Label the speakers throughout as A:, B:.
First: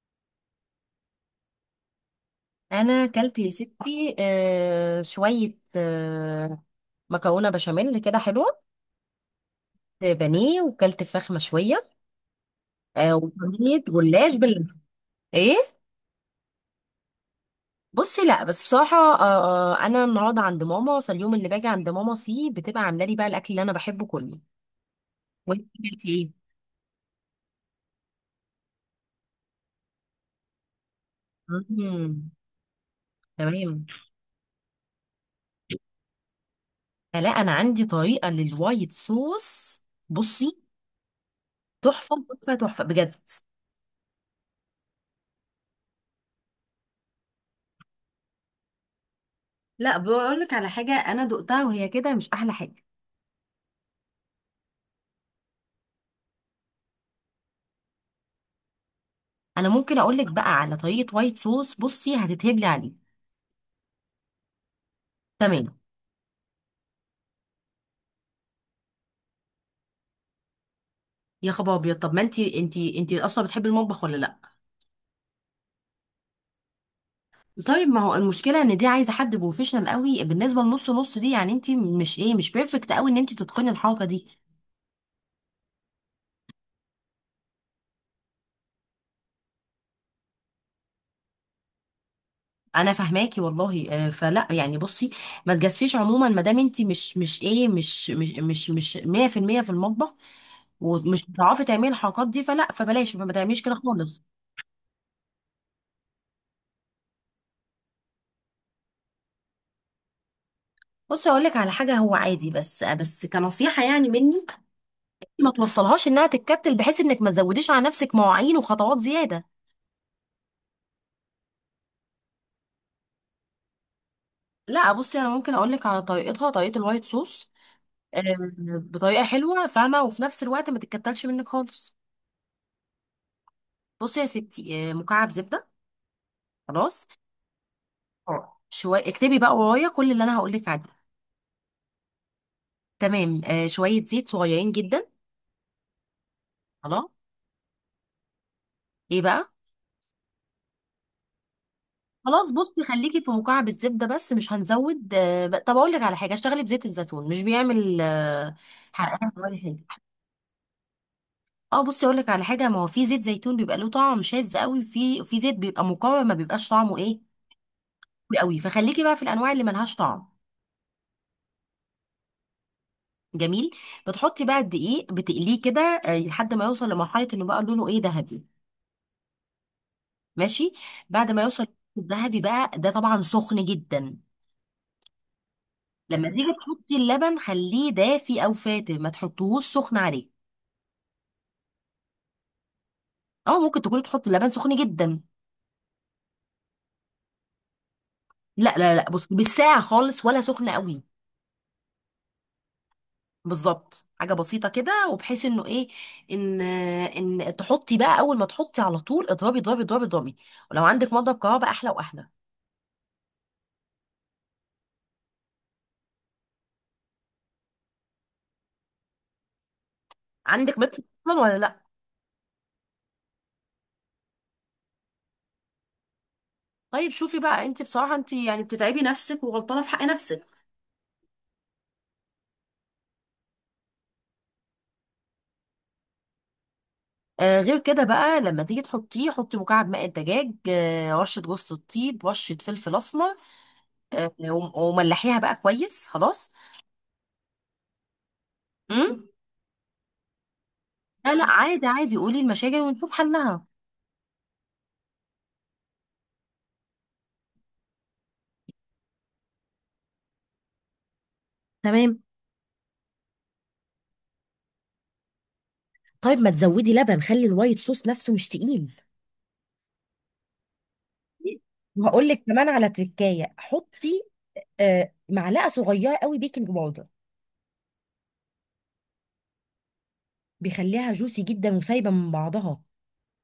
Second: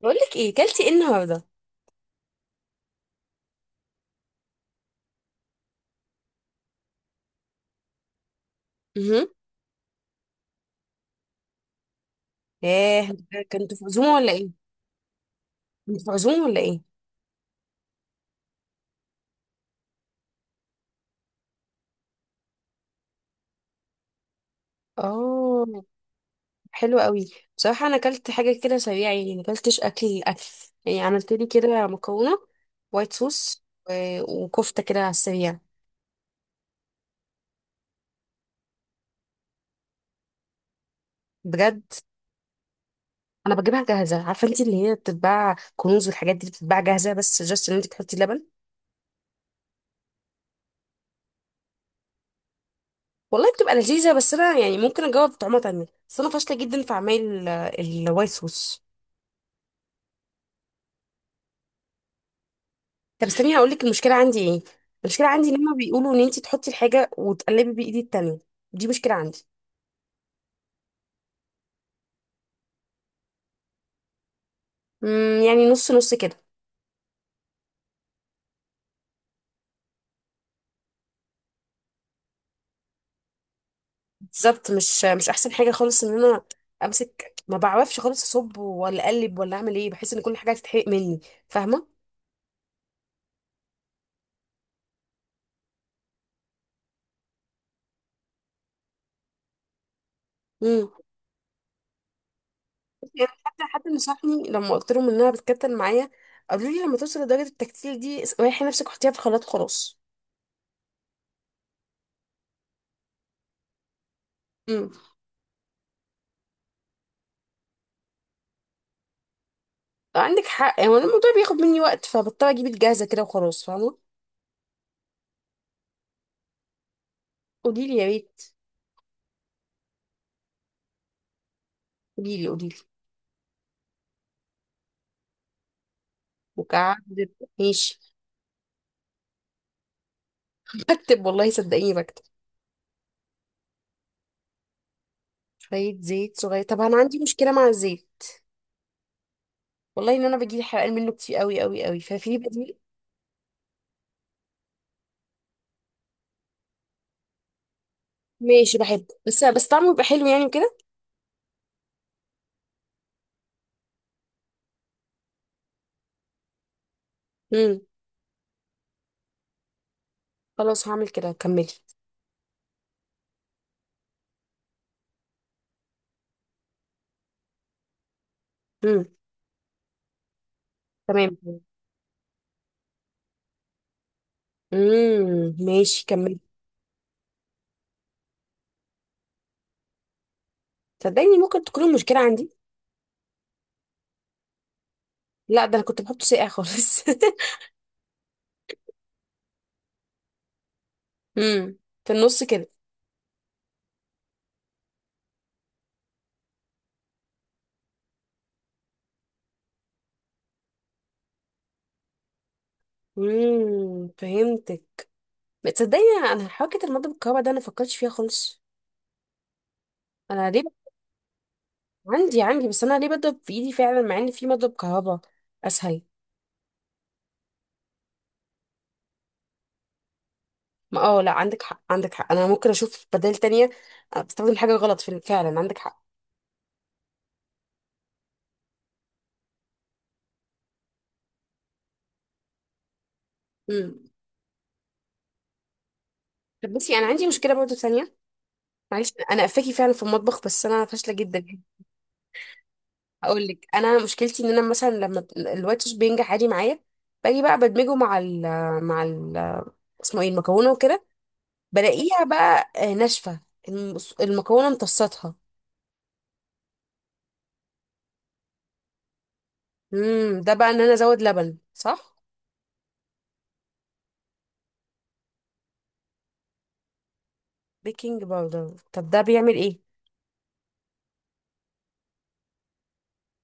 A: بقول لك ايه، كلتي ايه النهارده؟
B: انا اكلت يا ستي، شويه، مكرونه بشاميل كده حلوه.
A: امم.
B: بانيه، وكلت فراخ مشويه،
A: ياه. كنت في
B: وصينيه
A: عزومه ولا
B: جلاش
A: ايه؟
B: بال ايه.
A: كنت في عزومه ولا ايه؟
B: بصي، لا بس بصراحه، انا النهارده عند ماما، فاليوم اللي باجي عند ماما فيه بتبقى عامله لي بقى الاكل اللي انا بحبه كله. وانت
A: اه.
B: اكلتي ايه؟
A: حلو قوي. بصراحه انا كلت حاجه كده سريعه، يعني ما كلتش اكل اكل. يعني عملت لي كده
B: مم.
A: مكرونه وايت صوص
B: تمام.
A: وكفته كده على السريع.
B: فلا انا عندي طريقه للوايت صوص. بصي
A: بجد.
B: تحفه تحفه تحفه بجد.
A: انا بجيبها جاهزه، عارفه انت اللي هي بتتباع كنوز والحاجات دي بتتباع جاهزه، بس جاست ان انت تحطي لبن.
B: لا بقول لك على حاجه، انا دقتها وهي كده مش احلى حاجه.
A: والله بتبقى لذيذه، بس انا يعني ممكن اجاوب بطعمها تانية، بس انا فاشله جدا في اعمال الوايت صوص.
B: انا ممكن اقول لك بقى على طريقه وايت صوص، بصي هتتهبلي عليه.
A: طب استني هقول لك المشكله عندي ايه. المشكله عندي لما
B: تمام.
A: بيقولوا ان انت تحطي الحاجه وتقلبي بايدي التانية. دي مشكله عندي.
B: يا خبر ابيض، طب ما انت اصلا بتحبي المطبخ ولا لا؟
A: امم، يعني نص نص كده.
B: طيب ما هو المشكله ان دي عايزه حد بروفيشنال قوي، بالنسبه لنص نص دي، يعني انت مش ايه، مش بيرفكت قوي ان انت تتقني الحركه دي.
A: بالظبط، مش احسن حاجه خالص ان انا امسك، ما بعرفش خالص اصب ولا اقلب ولا اعمل ايه، بحس ان كل حاجه هتتحرق مني. فاهمه؟
B: انا فاهماكي والله، فلا يعني بصي، ما تجازفيش عموما ما دام انت مش مش ايه مش مش مش مش 100% في المية في المطبخ،
A: امم.
B: ومش بتعرفي تعملي الحركات دي، فلا فبلاش
A: يعني
B: فما تعمليش
A: حتى
B: كده
A: حد
B: خالص.
A: نصحني لما قلت لهم انها بتكتل معايا، قالوا لي لما توصل لدرجه التكتيل دي ريحي نفسك وحطيها في الخلاط وخلاص.
B: بصي اقول لك على حاجه، هو عادي بس كنصيحه يعني مني،
A: امم.
B: ما توصلهاش انها تتكتل، بحيث انك ما تزوديش على نفسك مواعين وخطوات زياده.
A: عندك حق، يعني الموضوع بياخد مني وقت فبضطر اجيب الجاهزه كده وخلاص، فاهمه؟
B: لا بصي، انا ممكن اقول لك على طريقتها، طريقه الوايت صوص.
A: قولي لي يا
B: آه،
A: ريت.
B: بطريقه حلوه فاهمه، وفي نفس الوقت ما تتكتلش منك خالص.
A: قوليلي قوليلي.
B: بصي يا ستي، مكعب زبده. خلاص.
A: وكعدد. ماشي.
B: شويه، اكتبي بقى ورايا كل اللي انا هقول لك عليه.
A: بكتب، والله صدقيني بكتب.
B: تمام. شويه زيت صغيرين جدا.
A: شوية زيت صغير، طب أنا
B: خلاص.
A: عندي مشكلة مع الزيت.
B: ايه بقى.
A: والله إن أنا بجيب حرقان منه كتير قوي قوي قوي، ففي
B: خلاص
A: بديل؟
B: بصي، خليكي في مكعب الزبده بس، مش هنزود. طب اقول لك على حاجه، اشتغلي بزيت الزيتون، مش بيعمل
A: ماشي، بحبه،
B: حرقان
A: بس
B: ولا
A: بس طعمه
B: حاجه.
A: يبقى حلو يعني وكده.
B: اه بصي، اقول لك على حاجه، ما هو في زيت زيتون بيبقى له طعم شاذ قوي، وفي في زيت بيبقى مقاوم ما بيبقاش طعمه ايه
A: امم.
B: قوي، فخليكي بقى في الانواع اللي ملهاش طعم.
A: خلاص هعمل كده، كملي.
B: جميل. بتحطي بقى الدقيق، بتقليه كده لحد ما يوصل لمرحله انه بقى لونه ايه، ذهبي.
A: امم.
B: ماشي. بعد
A: تمام.
B: ما يوصل الذهبي بقى ده، طبعا سخن جدا.
A: امم، ماشي،
B: لما
A: كملي.
B: تيجي تحطي اللبن، خليه دافي او فاتر، ما تحطيهوش سخن عليه،
A: صدقيني ممكن تكون المشكلة عندي.
B: او ممكن تكوني تحطي اللبن سخن جدا.
A: لا ده أنا كنت بحطه ساقع خالص.
B: لا لا لا بصي، بالساعه خالص ولا سخن قوي.
A: امم. في النص كده.
B: بالظبط، حاجه بسيطه كده، وبحيث انه ايه، ان ان تحطي بقى، اول ما تحطي على طول اضربي اضربي اضربي اضربي، ولو عندك مضرب كهرباء احلى واحلى.
A: امم، فهمتك. تصدقني، انا حركه المضرب الكهرباء ده انا فكرتش فيها خالص. انا ليه؟
B: عندك متر اصلا ولا لا؟
A: عندي، عندي، بس انا ليه بضرب في ايدي فعلا مع ان في مضرب كهرباء اسهل؟
B: طيب شوفي بقى، انت بصراحه، انت يعني بتتعبي نفسك وغلطانه في حق نفسك.
A: ما اه، لا، عندك حق عندك حق، انا ممكن اشوف بدائل تانية. بستخدم حاجه غلط في، فعلا عندك حق.
B: آه، غير كده بقى لما تيجي تحطيه، حطي مكعب ماء الدجاج، آه رشه جوز الطيب، رشه فلفل اسمر،
A: امم.
B: وملحيها بقى كويس. خلاص.
A: طب بصي انا عندي مشكله برضه تانية. معلش
B: امم.
A: انا قفاكي فعلا في المطبخ بس انا فاشله
B: لا
A: جدا.
B: لا عادي عادي، قولي المشاكل ونشوف
A: هقول
B: حلها.
A: لك انا مشكلتي ان انا مثلا لما الوايت صوص بينجح عادي معايا، باجي بقى بدمجه مع ال اسمه ايه المكرونه وكده،
B: تمام.
A: بلاقيها بقى ناشفه. المكرونه امتصتها.
B: طيب ما تزودي لبن، خلي الوايت صوص نفسه مش تقيل.
A: امم، ده بقى ان انا ازود لبن، صح؟
B: وهقول لك كمان على تركايه، حطي معلقه صغيره قوي بيكنج باودر.
A: بيكنج باودر، طب ده بيعمل ايه؟
B: بيخليها جوسي جدا وسايبه من بعضها،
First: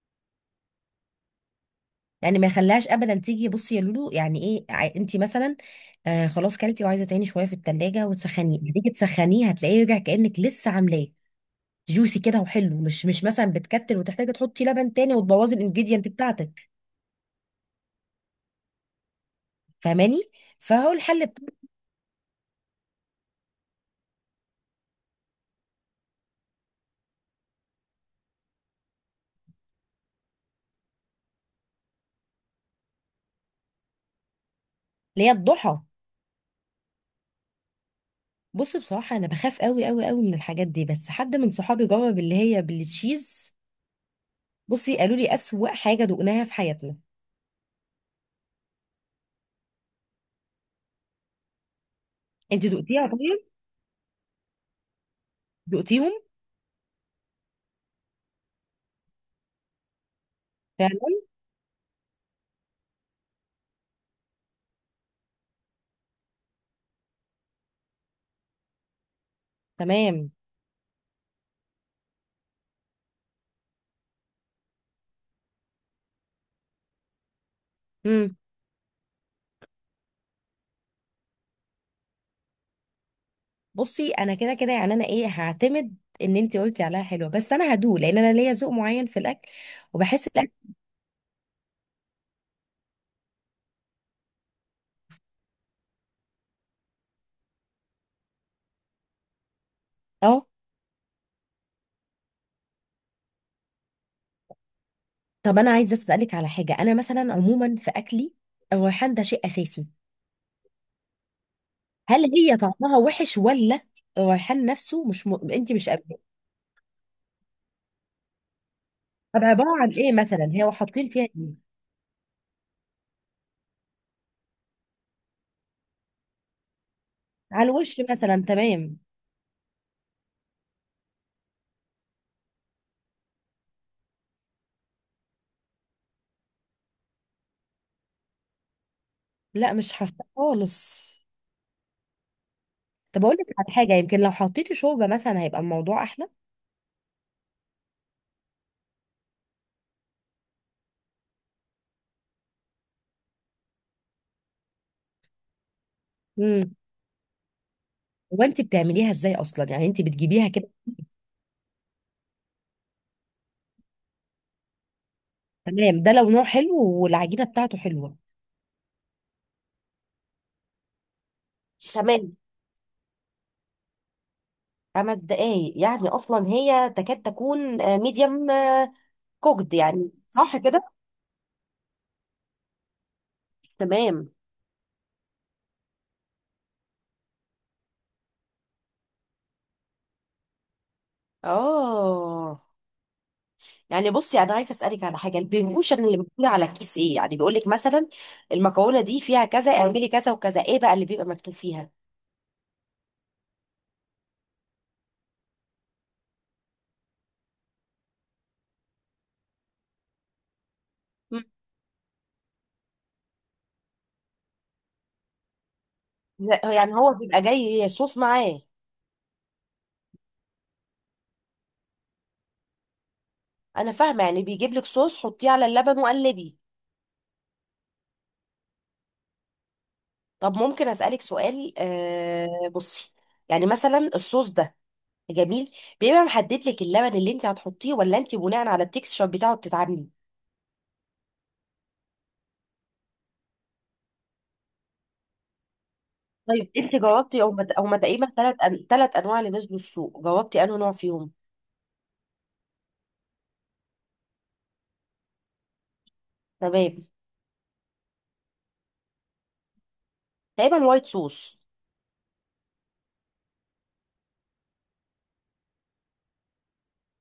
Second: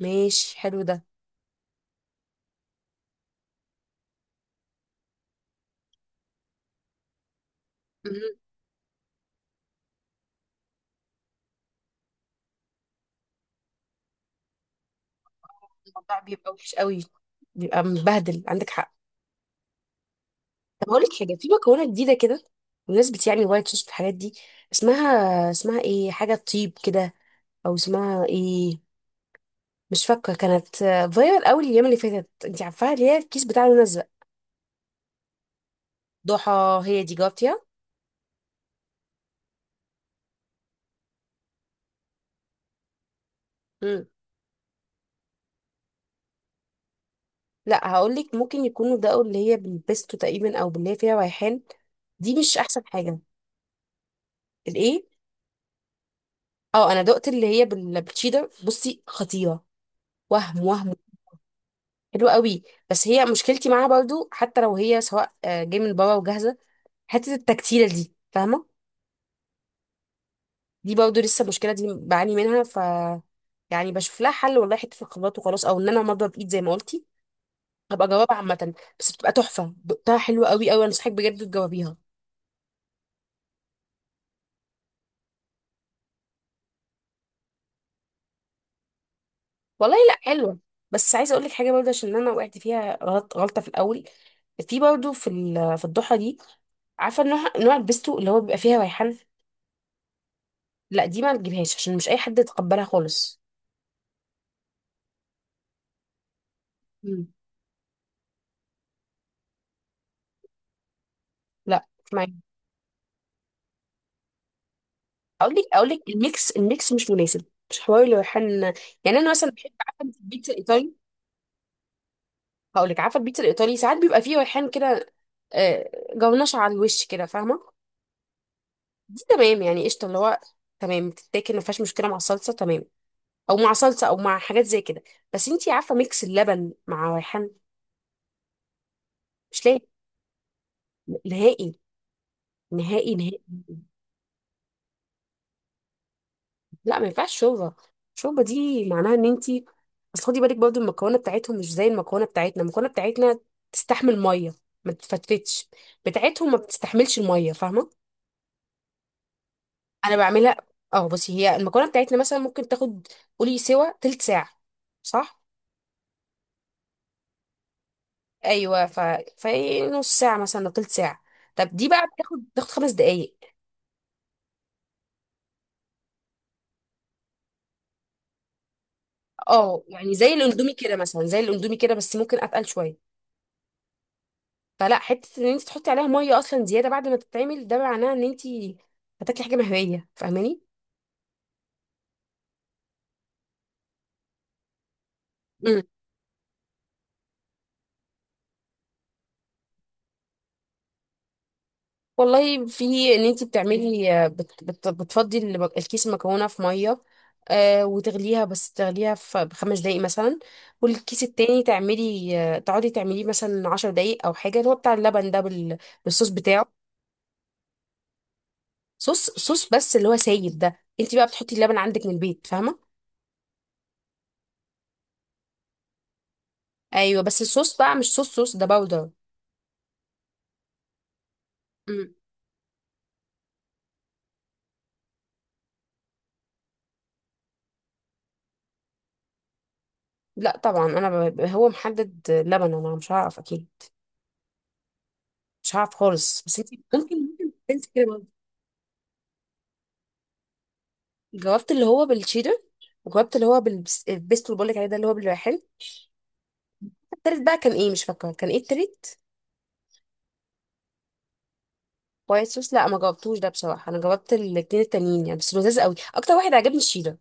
A: ماشي حلو ده.
B: يعني ما يخليهاش ابدا تيجي، بصي يا لولو، يعني ايه انت مثلا، خلاص كلتي وعايزه تاني شويه في التلاجة
A: مم.
B: وتسخنيه، هتيجي تسخنيه هتلاقيه رجع كانك لسه عاملاه. جوسي كده وحلو، مش مثلا بتكتل وتحتاجي تحطي لبن تاني، وتبوظي الانجريدينت
A: الموضوع بيبقى
B: بتاعتك.
A: وحش قوي، بيبقى مبهدل، عندك حق.
B: فاهماني.
A: طب
B: فهو
A: هقول لك
B: الحل
A: حاجه، في مكرونه جديده كده بمناسبه يعني وايت صوص والحاجات دي. اسمها ايه؟ حاجه طيب كده. او اسمها ايه؟ مش فاكره كانت. فايرال قوي الايام اللي فاتت، انت عارفاها، اللي هي الكيس بتاع لون ازرق.
B: اللي هي الضحى.
A: ضحى، هي دي، جاوبتيها؟
B: بص، بصراحة أنا بخاف أوي أوي أوي من الحاجات دي، بس حد من صحابي جرب اللي هي بالتشيز.
A: امم.
B: بصي قالوا لي أسوأ حاجة دقناها في حياتنا.
A: لا، هقول لك ممكن يكونوا ده اللي هي بالبيستو تقريبا او باللي هي فيها ريحان، دي مش
B: أنت
A: احسن
B: دقتيها
A: حاجه.
B: طيب؟
A: الايه؟
B: دقتيهم؟
A: اه، انا دقت اللي هي بالتشيدر، بصي خطيره. وهم وهم.
B: فعلا؟
A: حلو قوي. بس هي مشكلتي معاها برضو، حتى لو هي سواء جاي من بره وجاهزه، حته التكتيله دي، فاهمه؟
B: تمام.
A: دي برضو لسه المشكله دي بعاني منها، ف يعني بشوف لها حل والله، حته في الخبرات وخلاص، او ان انا مضرب بايد زي ما قلتي، هبقى اجاوبها
B: مم.
A: عامه. بس بتبقى تحفه، دقتها حلوه قوي قوي، انصحك بجد تجاوبيها.
B: بصي أنا كده كده يعني، أنا إيه، هعتمد إن أنت قلتي عليها حلوة، بس أنا هدوق لأن أنا ليا ذوق معين في الأكل
A: والله لا،
B: وبحس الأكل.
A: حلوه. بس عايزه اقول لك حاجه برضه عشان انا وقعت فيها غلط، غلطه في الاول، في برضه في في الضحى دي. عارفه نوع نوع البيستو اللي هو بيبقى فيها ريحان.
B: أه.
A: لا دي ما تجيبهاش عشان مش اي حد يتقبلها خالص.
B: طب أنا عايزة أسألك على حاجة، أنا مثلا
A: مم.
B: عموما في أكلي، الريحان ده شيء أساسي.
A: لا،
B: هل
A: اسمعي.
B: هي طعمها وحش ولا الريحان نفسه مش
A: اقول لك
B: أنت
A: اقول
B: مش.
A: لك الميكس مش مناسب، مش حوالي ريحان. يعني انا
B: طب
A: مثلا
B: عبارة
A: بحب،
B: عن
A: عارفه
B: ايه
A: انت
B: مثلا،
A: البيتزا
B: هي
A: الايطالي؟
B: حاطين فيها ايه؟
A: هقول لك عارفه البيتزا الايطالي ساعات بيبقى فيه ريحان كده آه، جونش على الوش كده، فاهمه؟
B: على الوش مثلا، تمام.
A: دي تمام يعني، قشطه اللي هو تمام، بتتاكل ما فيهاش مشكله مع الصلصه، تمام، او مع صلصه او مع حاجات زي كده. بس انتي عارفه ميكس اللبن مع ريحان مش
B: لا
A: لاقي،
B: مش حاسه خالص.
A: نهائي، نهائي
B: طب اقول
A: نهائي.
B: لك على حاجة، يمكن لو حطيتي شوربة مثلا هيبقى الموضوع احلى.
A: لا ما ينفعش شوربه. الشوربه دي معناها ان انت، اصل خدي بالك برضو المكونه بتاعتهم مش زي المكونه بتاعتنا. المكونه بتاعتنا تستحمل ميه، ما تفتفتش، بتاعتهم ما
B: امم.
A: بتستحملش الميه، فاهمه؟
B: هو انت بتعمليها ازاي اصلا، يعني انت
A: انا
B: بتجيبيها
A: بعملها.
B: كده.
A: اه بصي، هي المكونه بتاعتنا مثلا ممكن تاخد، قولي سوا تلت ساعه، صح؟
B: تمام ده لو نوع حلو والعجينة بتاعته حلوة.
A: ايوه، ف في نص ساعه مثلا أو تلت ساعه. طب دي بقى
B: تمام.
A: بتاخد 5 دقايق.
B: خمس دقايق يعني اصلا هي تكاد تكون ميديم كوكد،
A: اه،
B: يعني
A: يعني زي
B: صح
A: الاندومي
B: كده.
A: كده مثلا، زي الاندومي كده بس ممكن اتقل شويه.
B: تمام.
A: فلا حته ان انت تحطي عليها ميه اصلا زياده بعد ما تتعمل ده معناه ان انت هتاكلي حاجه مهويه، فاهماني؟
B: اه يعني بصي، انا عايزه اسالك على حاجه،
A: امم.
B: البيهوشن اللي بتقول على الكيس ايه، يعني بيقول لك مثلا المكونه دي فيها كذا، اعملي كذا وكذا، ايه بقى اللي بيبقى مكتوب فيها؟
A: والله في ان انت بتعملي، بت بت بتفضي الكيس المكرونه في ميه وتغليها، بس تغليها في ب5 دقايق مثلا، والكيس
B: مم.
A: التاني تعملي تقعدي تعمليه مثلا 10 دقايق او حاجه، اللي هو بتاع اللبن ده بالصوص بتاعه.
B: لا، يعني هو بيبقى جاي صوص معاه.
A: صوص صوص، بس اللي هو سايب ده انت بقى بتحطي اللبن عندك من البيت، فاهمه؟
B: انا فاهمه، يعني بيجيب لك صوص حطيه على اللبن وقلبي.
A: ايوه، بس الصوص بقى مش صوص صوص، ده باودر.
B: طب ممكن اسالك سؤال آه، بصي يعني مثلا الصوص ده، جميل، بيبقى محدد لك اللبن اللي انت هتحطيه، ولا انت بناء على التكستشر بتاعه بتتعاملي؟
A: لا طبعا انا هو محدد لبن، انا مش هعرف اكيد، مش هعرف خالص، بس انت
B: طيب انت
A: ممكن.
B: جاوبتي
A: ممكن
B: او
A: انت
B: او ما
A: كده برضه.
B: تقريبا ثلاث انواع اللي نزلوا السوق، جاوبتي انه نوع فيهم.
A: جاوبت اللي هو بالشيدر، وجاوبت اللي هو البيستو اللي بقولك عليه، ده اللي هو بالريحان.
B: تمام.
A: التالت بقى كان ايه؟ مش فاكره كان ايه التالت.
B: تقريبا وايت صوص.
A: وايت صوص، لا ما جاوبتوش ده بصراحه، انا جاوبت الاتنين التانيين يعني، بس لذيذ قوي، اكتر واحد عجبني الشيدر.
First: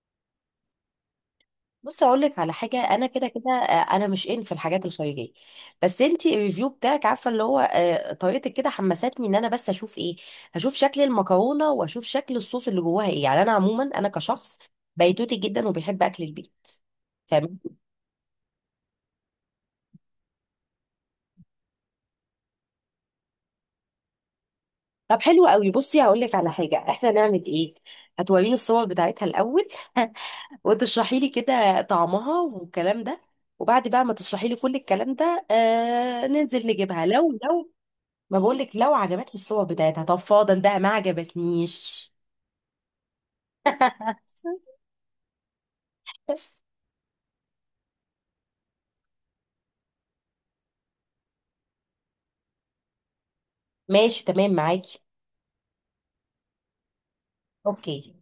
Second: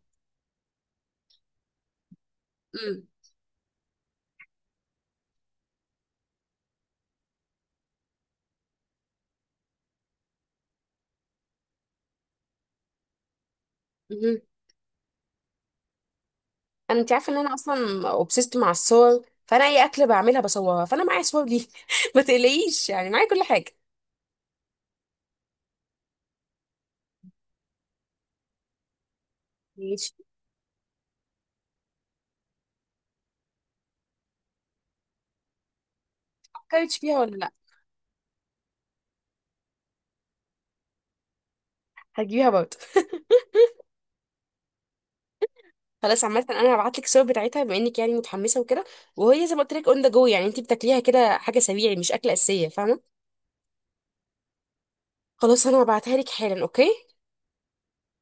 B: بص اقول لك على حاجه،
A: امم.
B: انا كده كده انا مش ان في الحاجات الخارجيه، بس انت الريفيو بتاعك عارفه اللي هو طريقتك كده حمستني ان انا بس اشوف ايه. هشوف شكل المكرونه واشوف شكل الصوص اللي جواها ايه، يعني انا عموما انا
A: امم.
B: كشخص بيتوتي جدا وبيحب اكل البيت.
A: انا، انت عارفه ان انا
B: فاهم.
A: اصلا اوبسيست مع الصور، فانا اي اكله بعملها بصورها، فانا معايا صور دي ما تقلقيش يعني معايا كل حاجه.
B: طب حلو قوي، بصي هقول لك على حاجه احنا نعمل ايه. هتوريني الصور بتاعتها الاول
A: ماشي.
B: وتشرحي لي كده طعمها والكلام ده، وبعد بقى ما تشرحي لي كل الكلام ده آه، ننزل
A: فكرتش
B: نجيبها
A: فيها
B: لو
A: ولا لا؟
B: لو ما بقولك لو عجبتني الصور بتاعتها، طب فاضل بقى ما عجبتنيش
A: هجيبها برضه. خلاص، عامة انا هبعت لك الصور بتاعتها بما انك يعني متحمسة وكده. وهي زي ما قلت لك اون ذا جو، يعني انت بتاكليها كده حاجة سريعة مش أكلة أساسية، فاهمة؟
B: ماشي تمام معاكي.
A: خلاص انا هبعتها لك حالا، اوكي؟
B: اوكي.